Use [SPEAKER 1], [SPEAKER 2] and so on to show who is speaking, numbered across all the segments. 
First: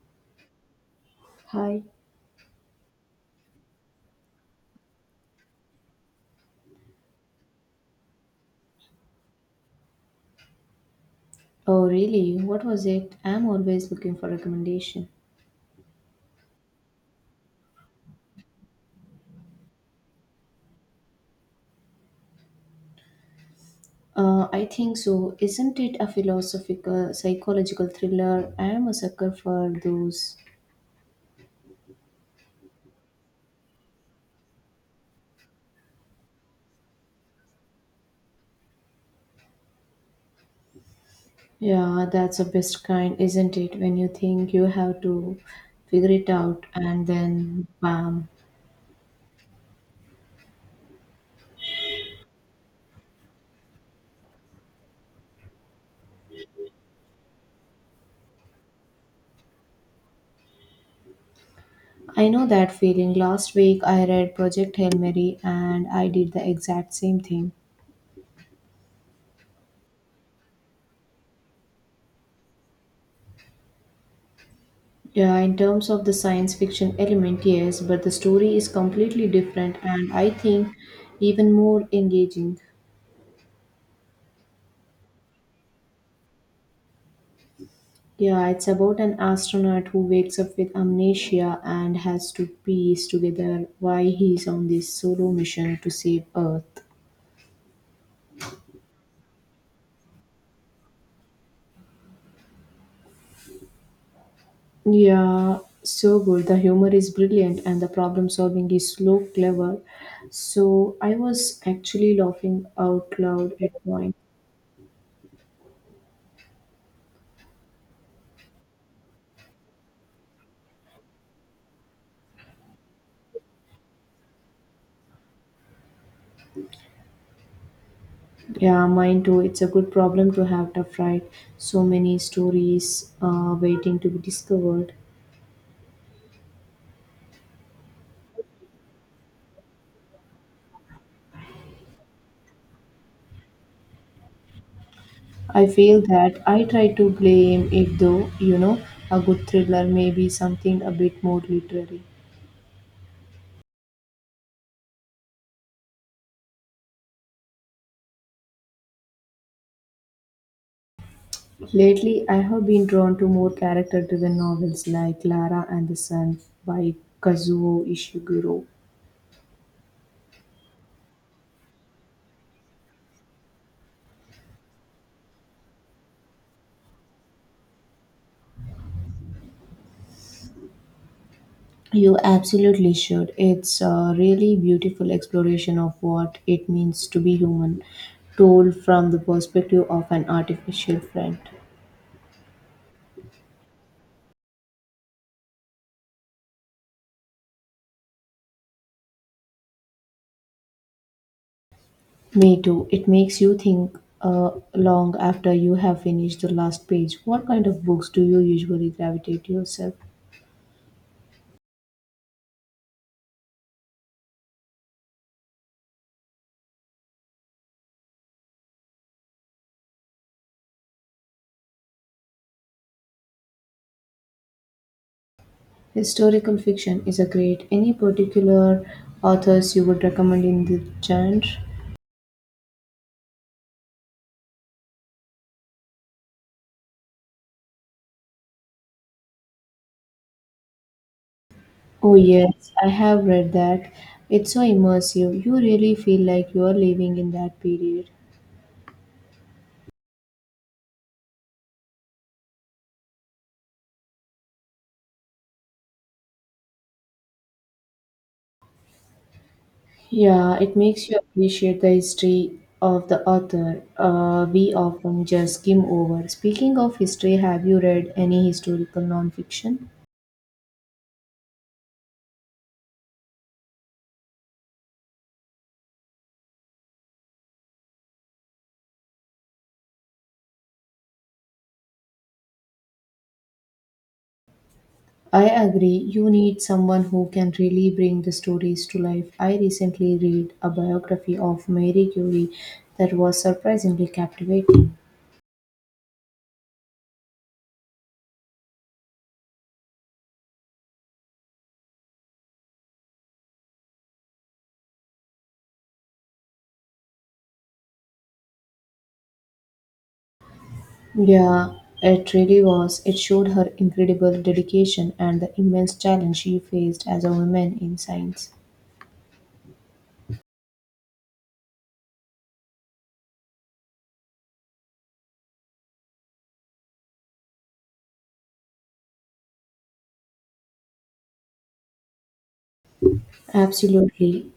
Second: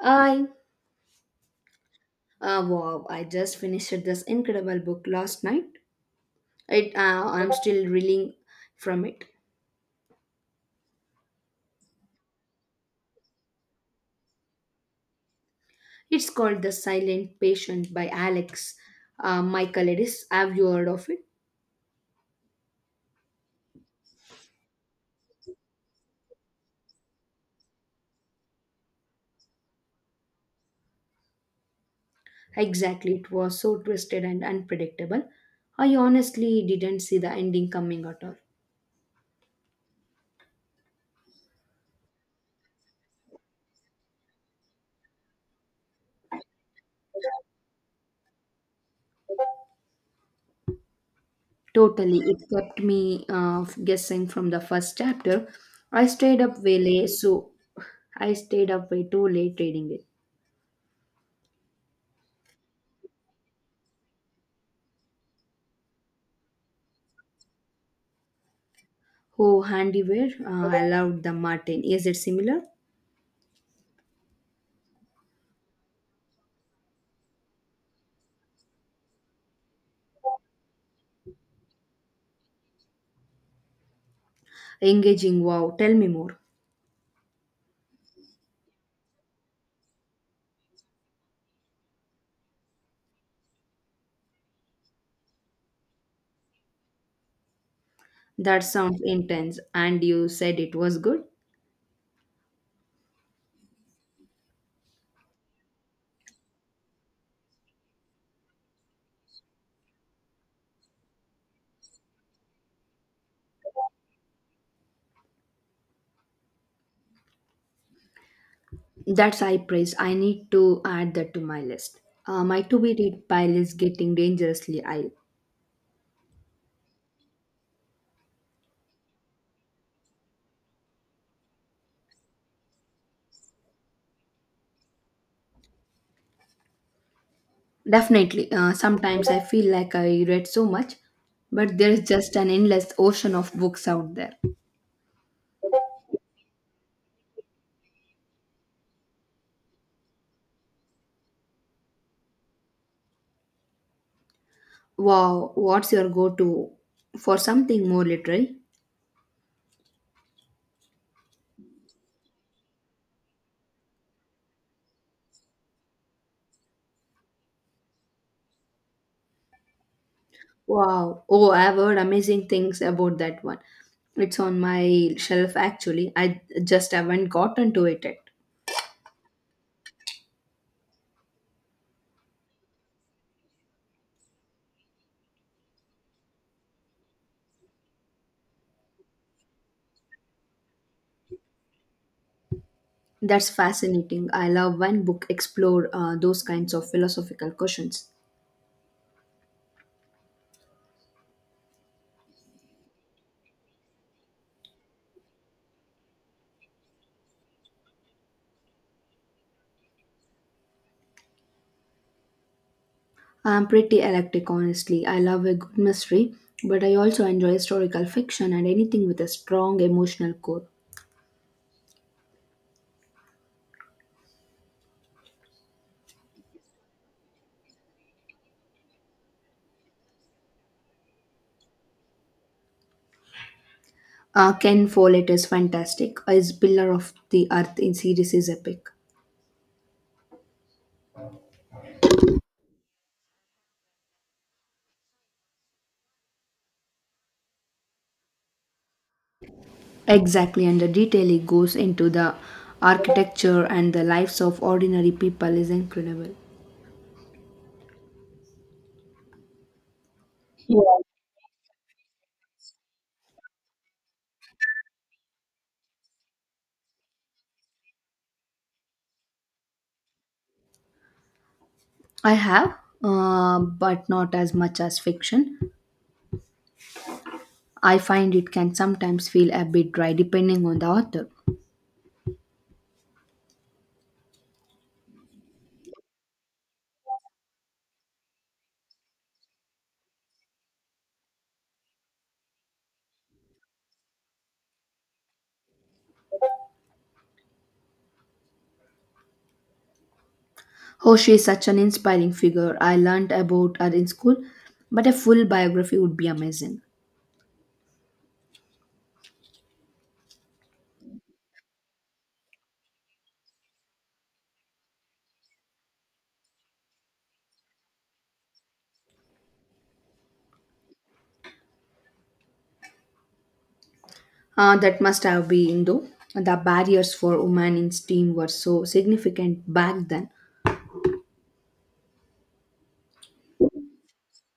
[SPEAKER 1] I
[SPEAKER 2] Hi.
[SPEAKER 1] Wow! I just finished this incredible book last night. It I'm still reeling from it.
[SPEAKER 2] Oh, really? What was it? I'm always looking for recommendation.
[SPEAKER 1] It's called The Silent Patient by Alex Michaelidis. Have you heard of it?
[SPEAKER 2] I think so. Isn't it a philosophical, psychological thriller? I am a sucker for those.
[SPEAKER 1] Exactly. It was so twisted and unpredictable. I honestly didn't see the ending coming at all.
[SPEAKER 2] Yeah, that's the best kind, isn't it? When you think you have to figure it out and then bam.
[SPEAKER 1] Totally, it kept me guessing from the first chapter. I stayed up way late, so I stayed up way too late reading it.
[SPEAKER 2] I know that feeling. Last week I read Project Hail Mary and I did the exact same thing.
[SPEAKER 1] Oh, handiware. I loved the Martin. Is it similar?
[SPEAKER 2] Yeah, in terms of the science fiction element, yes, but the story is completely different and I think even more engaging.
[SPEAKER 1] Engaging. Wow. Tell me more.
[SPEAKER 2] Yeah, it's about an astronaut who wakes up with amnesia and has to piece together why he's on this solo mission to save Earth.
[SPEAKER 1] That sounds intense. And you said it was good.
[SPEAKER 2] Yeah, so good. The humor is brilliant and the problem solving is slow, clever. So I was actually laughing out loud at point.
[SPEAKER 1] That's high praise. I need to add that to my list. My to be read pile is getting dangerously high.
[SPEAKER 2] Yeah, mine too. It's a good problem to have tough, right? So many stories waiting to be discovered.
[SPEAKER 1] Definitely. Sometimes I feel like I read so much, but there is just an endless ocean of books out there.
[SPEAKER 2] I feel that I try to blame it though, you know, a good thriller, maybe something a bit more literary.
[SPEAKER 1] Wow. What's your go to for something more literary?
[SPEAKER 2] Lately, I have been drawn to more character driven novels like Clara and the Sun by Kazuo Ishiguro.
[SPEAKER 1] Wow. Oh, I've heard amazing things about that one. It's on my shelf actually. I just haven't gotten to it yet.
[SPEAKER 2] You absolutely should. It's a really beautiful exploration of what it means to be human, told from the perspective of an artificial friend.
[SPEAKER 1] That's fascinating. I love when book explore those kinds of philosophical questions.
[SPEAKER 2] Me too. It makes you think long after you have finished the last page. What kind of books do you usually gravitate to yourself?
[SPEAKER 1] I'm pretty eclectic, honestly. I love a good mystery, but I also enjoy historical fiction and anything with a strong emotional core.
[SPEAKER 2] Historical fiction is a great. Any particular authors you would recommend in the genre?
[SPEAKER 1] Ken Follett is fantastic. His Pillar of the Earth in series is epic.
[SPEAKER 2] Oh, yes, I have read that. It's so immersive. You really feel like you are living in that period.
[SPEAKER 1] Exactly, and the detail it goes into the architecture and the lives of ordinary people is incredible.
[SPEAKER 2] Yeah, it makes you appreciate the history of the author we often just skim over. Speaking of history, have you read any historical nonfiction?
[SPEAKER 1] I have, but not as much as fiction. I find it can sometimes feel a bit dry depending on the author.
[SPEAKER 2] I agree, you need someone who can really bring the stories to life. I recently read a biography of Mary Curie that was surprisingly captivating.
[SPEAKER 1] Oh, she is such an inspiring figure. I learned about her in school, but a full biography would be amazing.
[SPEAKER 2] Yeah, it really was. It showed her incredible dedication and the immense challenge she faced as a woman in science.
[SPEAKER 1] That must have been, though. The barriers for women in STEAM were so significant back then.
[SPEAKER 2] Absolutely.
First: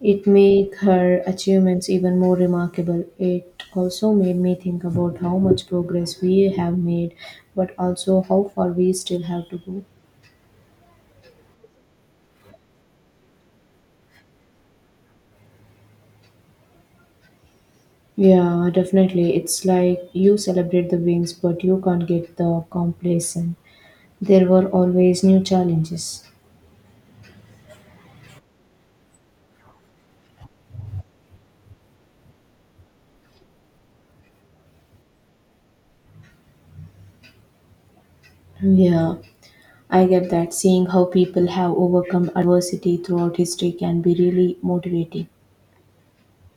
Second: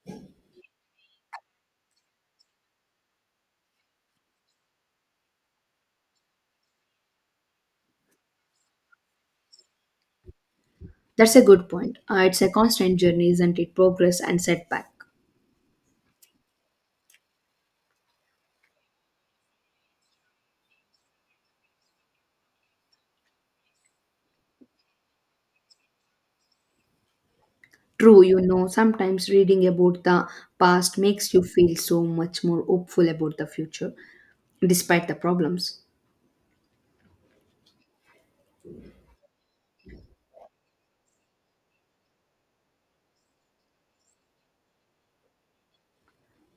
[SPEAKER 2] It made her achievements even more remarkable. It also made me think about how much progress we have made, but also how far we still have to go.
[SPEAKER 1] That's a good point. It's a constant journey, isn't it? Progress and setback.
[SPEAKER 2] Yeah, definitely. It's like you celebrate the wins, but you can't get the complacent. There were always new challenges.
[SPEAKER 1] True, you know, sometimes reading about the past makes you feel so much more hopeful about the future, despite the problems.
[SPEAKER 2] Yeah, I get that. Seeing how people have overcome adversity throughout history can be really motivating.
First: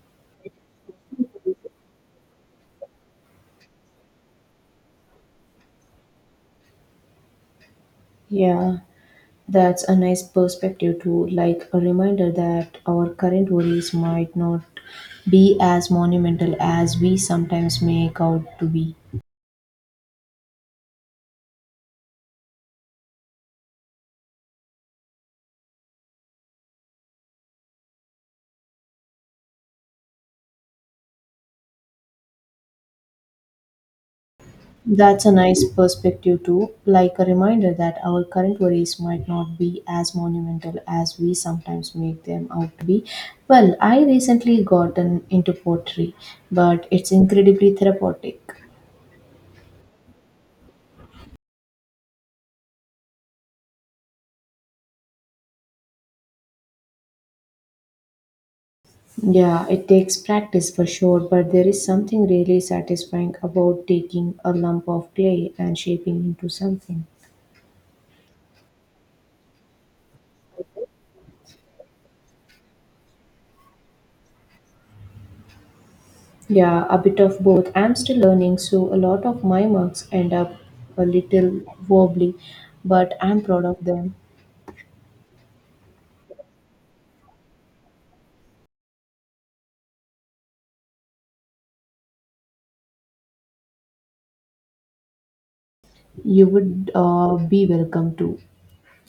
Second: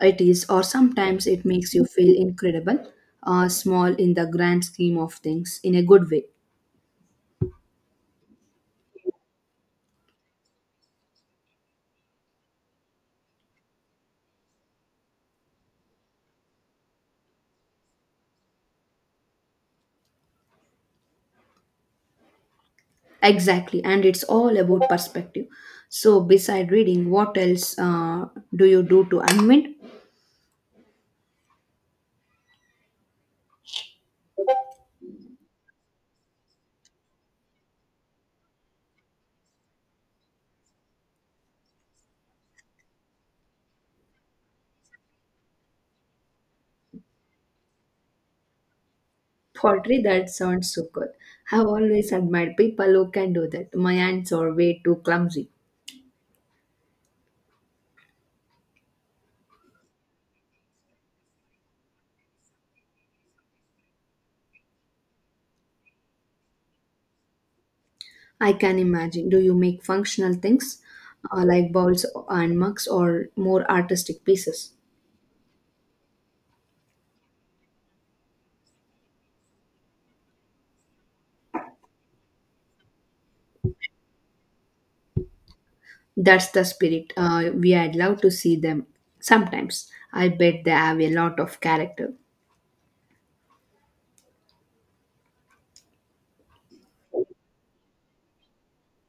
[SPEAKER 1] It is, or sometimes it makes you feel incredible, small in the grand scheme of things, in a good way.
[SPEAKER 2] Yeah, that's a nice perspective too, like a reminder that our current worries might not be as monumental as we sometimes make out to be.
[SPEAKER 1] Exactly, and it's all about perspective. So, beside reading, what else do you do to unwind?
[SPEAKER 2] That's a nice perspective too, like a reminder that our current worries might not be as monumental as we sometimes make them out to be. Well, I recently gotten into pottery, but it's incredibly therapeutic.
[SPEAKER 1] Pottery, that sounds so good. I've always admired people who can do that. My hands are way too clumsy.
[SPEAKER 2] Yeah, it takes practice for sure, but there is something really satisfying about taking a lump of clay and shaping into something.
[SPEAKER 1] I can imagine. Do you make functional things like bowls and mugs or more artistic pieces?
[SPEAKER 2] Yeah, a bit of both. I'm still learning, so a lot of my marks end up a little wobbly, but I'm proud of them.
[SPEAKER 1] That's the spirit. We would love to see them sometimes. I bet they have a lot of character.
[SPEAKER 2] You would be welcome to.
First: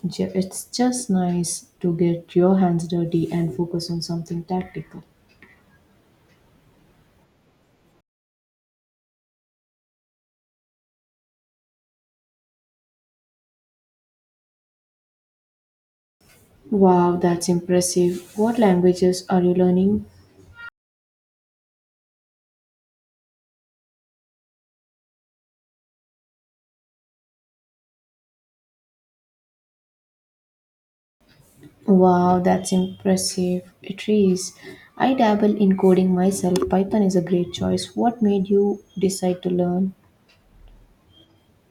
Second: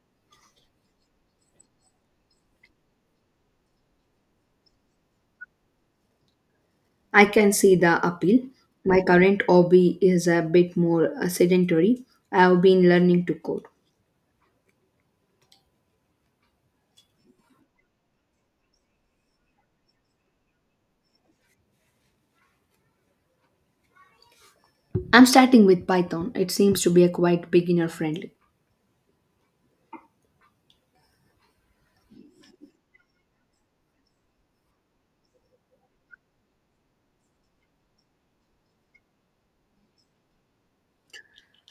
[SPEAKER 2] It's just nice to get your hands dirty and focus on something tactical.
[SPEAKER 1] I can see the appeal. My current hobby is a bit more sedentary. I've been learning to code.
[SPEAKER 2] Wow, that's impressive. What languages are you learning?
[SPEAKER 1] I'm starting with Python. It seems to be a quite beginner friendly.
[SPEAKER 2] Wow, that's impressive. It is. I dabble in coding myself. Python is a great choice. What made you decide to learn?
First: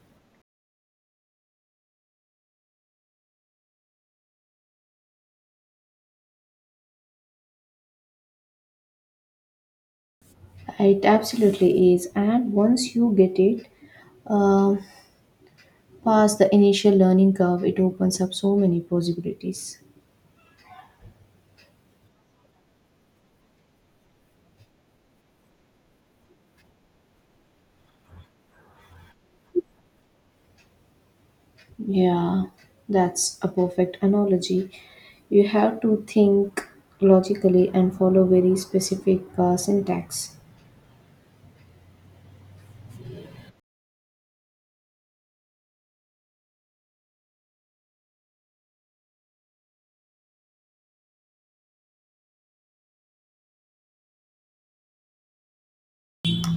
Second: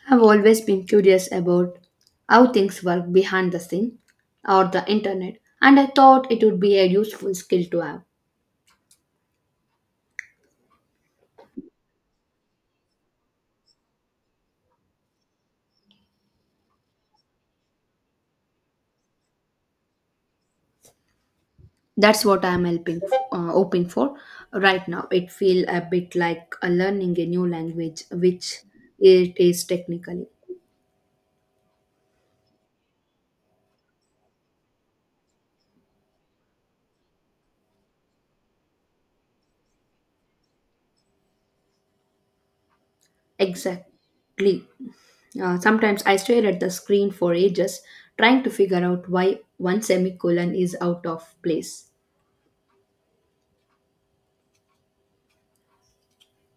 [SPEAKER 1] I've always been curious about how things work behind the scene or the internet, and I thought it would be a useful skill to have.
[SPEAKER 2] It absolutely is. And once you get it, uh, past the initial learning curve, it opens up so many possibilities.
[SPEAKER 1] That's what I'm hoping for right now. It feels a bit like a learning a new language, which it is technically.
[SPEAKER 2] Yeah, that's a perfect analogy. You have to think logically and follow very specific syntax.
[SPEAKER 1] Exactly. Sometimes I stare at the screen for ages, trying to figure out why one semicolon is out of place.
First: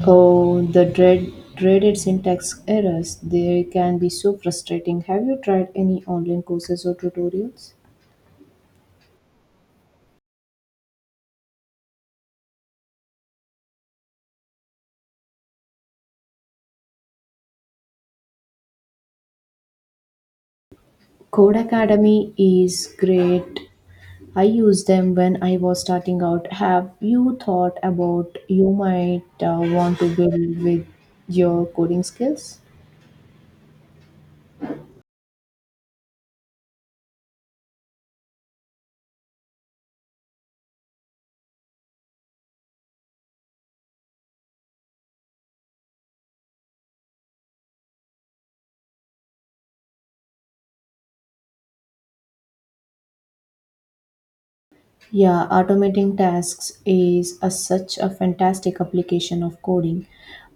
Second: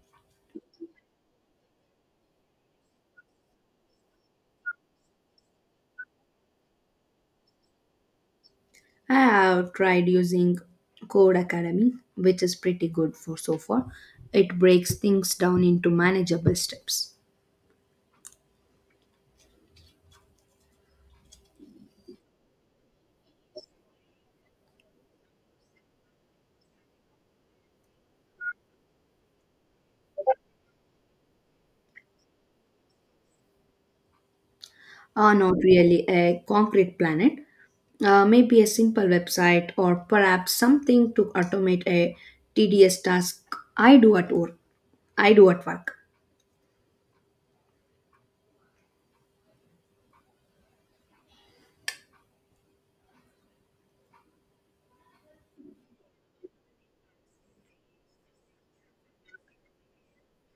[SPEAKER 2] Oh, the dreaded syntax errors. They can be so frustrating. Have you tried any online courses or tutorials?
[SPEAKER 1] I have tried using Code Academy, which is pretty good for so far. It breaks things down into manageable steps.
[SPEAKER 2] Code Academy is great. I used them when I was starting out. Have you thought about you might want to build with your coding skills?
[SPEAKER 1] Not really a concrete planet, maybe a simple website or perhaps something to automate a tedious task I do at work.
[SPEAKER 2] Yeah, automating tasks is a, such a fantastic application of coding.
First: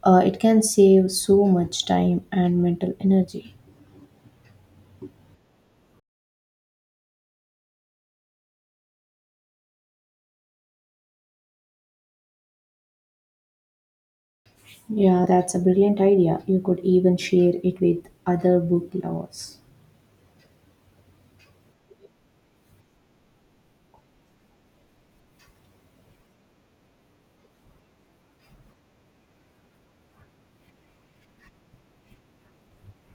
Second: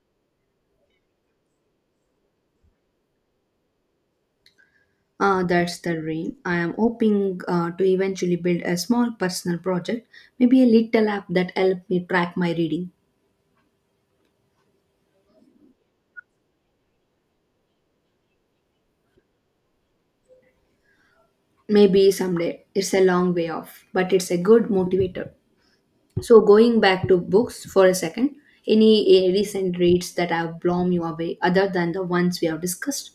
[SPEAKER 2] It can save so much time and mental energy.
[SPEAKER 1] That's the dream. I am hoping to eventually build a small personal project, maybe a little app that help me track my reading.
[SPEAKER 2] Yeah, that's a brilliant idea. You could even share it with other book lovers.
[SPEAKER 1] Maybe someday. It's a long way off, but it's a good motivator. So, going back to books for a second, any recent reads that have blown you away other than the ones we have discussed?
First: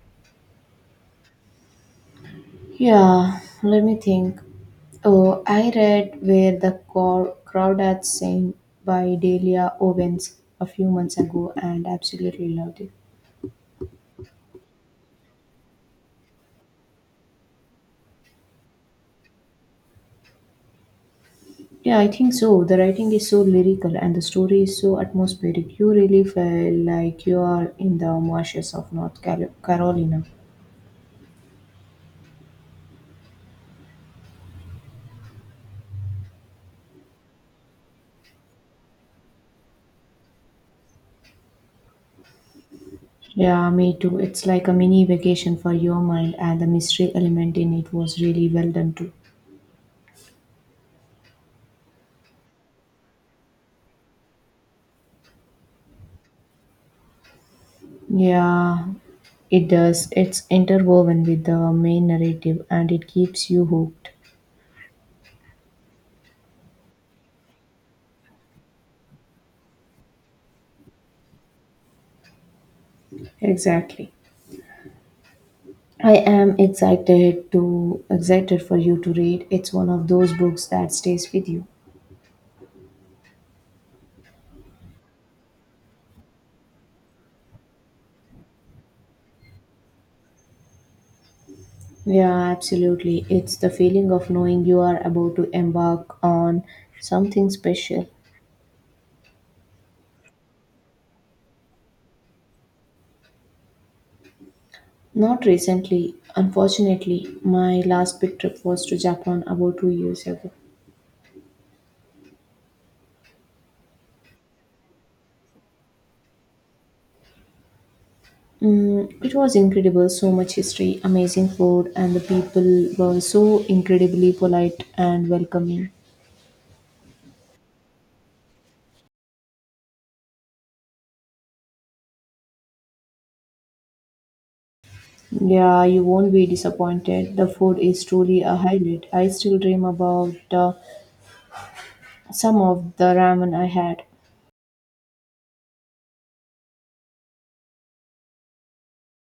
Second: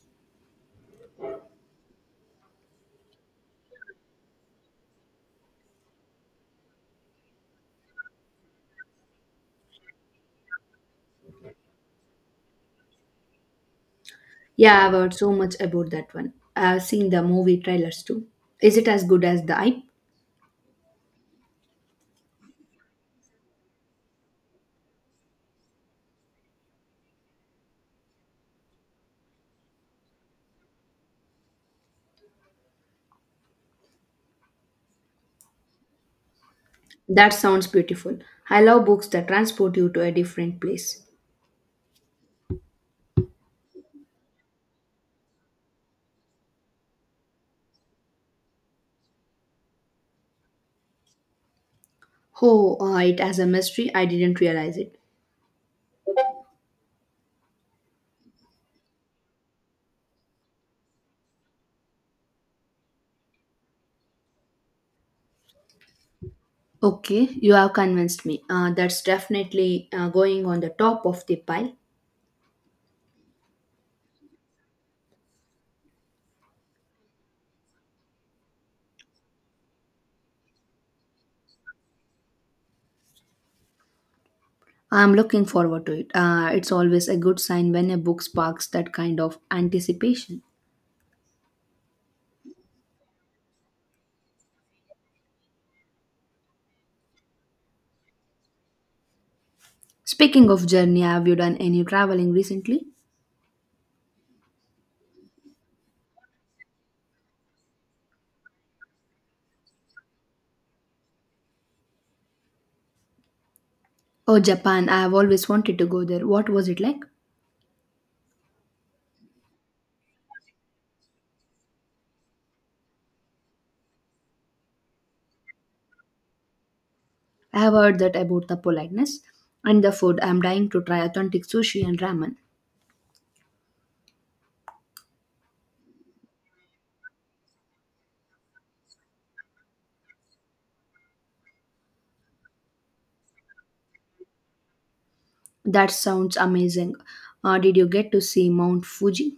[SPEAKER 2] Yeah, let me think. Oh, I read Where the Crawdads Sing by Delia Owens a few months ago and absolutely loved it.
[SPEAKER 1] Yeah, I've heard so much about that one. I've seen the movie trailers too. Is it as good as the hype?
[SPEAKER 2] Yeah, I think so. The writing is so lyrical and the story is so atmospheric. You really feel like you are in the marshes of North Carolina.
[SPEAKER 1] That sounds beautiful. I love books that transport you to a different place.
[SPEAKER 2] Yeah, me too. It's like a mini vacation for your mind, and the mystery element in it was really well done too.
[SPEAKER 1] Oh, it has a mystery. I didn't realize it.
[SPEAKER 2] Yeah, it does. It's interwoven with the main narrative and it keeps you hooked.
[SPEAKER 1] Okay, you have convinced me. That's definitely going on the top of the pile.
[SPEAKER 2] Exactly. I am excited to excited for you to read. It's one of those books that stays with you.
[SPEAKER 1] I'm looking forward to it. It's always a good sign when a book sparks that kind of anticipation.
[SPEAKER 2] Yeah, absolutely. It's the feeling of knowing you are about to embark on something special.
[SPEAKER 1] Speaking of journey, have you done any traveling recently?
[SPEAKER 2] Not recently, unfortunately, my last big trip was to Japan about 2 years ago.
[SPEAKER 1] Oh, Japan, I have always wanted to go there. What was it like?
[SPEAKER 2] It was incredible, so much history, amazing food, and the people were so incredibly polite and welcoming.
[SPEAKER 1] I have heard that about the politeness and the food. I'm dying to try authentic sushi and ramen.
[SPEAKER 2] Yeah, you won't be disappointed. The food is truly a highlight. I still dream about some of the ramen I had.
[SPEAKER 1] That sounds amazing. Did you get to see Mount Fuji?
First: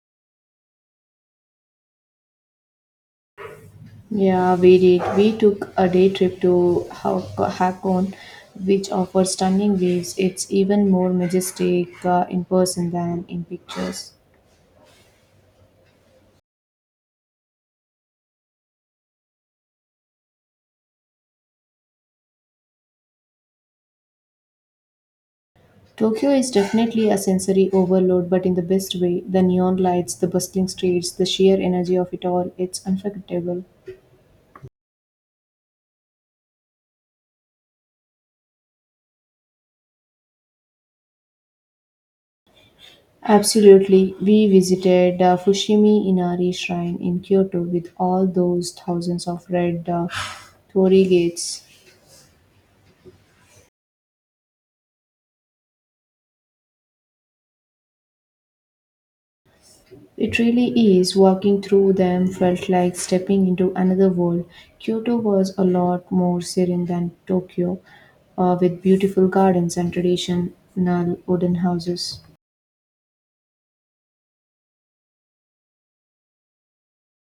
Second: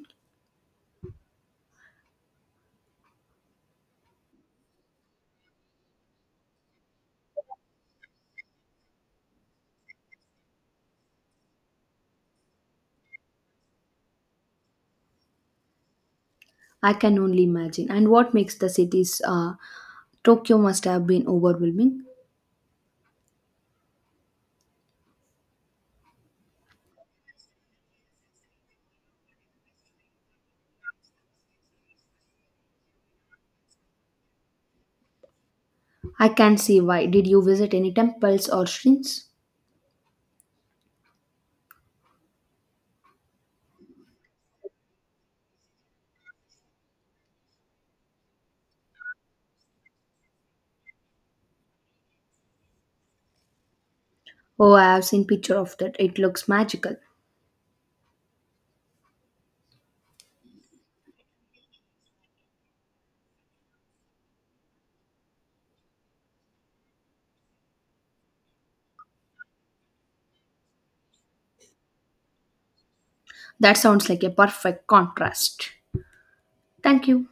[SPEAKER 2] Yeah, we did. We took a day trip to Hakone, which offers stunning views. It's even more majestic in person than in pictures.
[SPEAKER 1] I can only imagine. And what makes the cities Tokyo must have been overwhelming.
[SPEAKER 2] Tokyo is definitely a sensory overload, but in the best way. The neon lights, the bustling streets, the sheer energy of it all, it's unforgettable.
[SPEAKER 1] I can see why. Did you visit any temples or shrines?
[SPEAKER 2] Absolutely. We visited Fushimi Inari Shrine in Kyoto with all those thousands of red torii gates.
[SPEAKER 1] Oh, I have seen picture of that. It looks magical.
[SPEAKER 2] It really is. Walking through them felt like stepping into another world. Kyoto was a lot more serene than Tokyo, with beautiful gardens and traditional wooden houses.
[SPEAKER 1] That sounds like a perfect contrast. Thank you.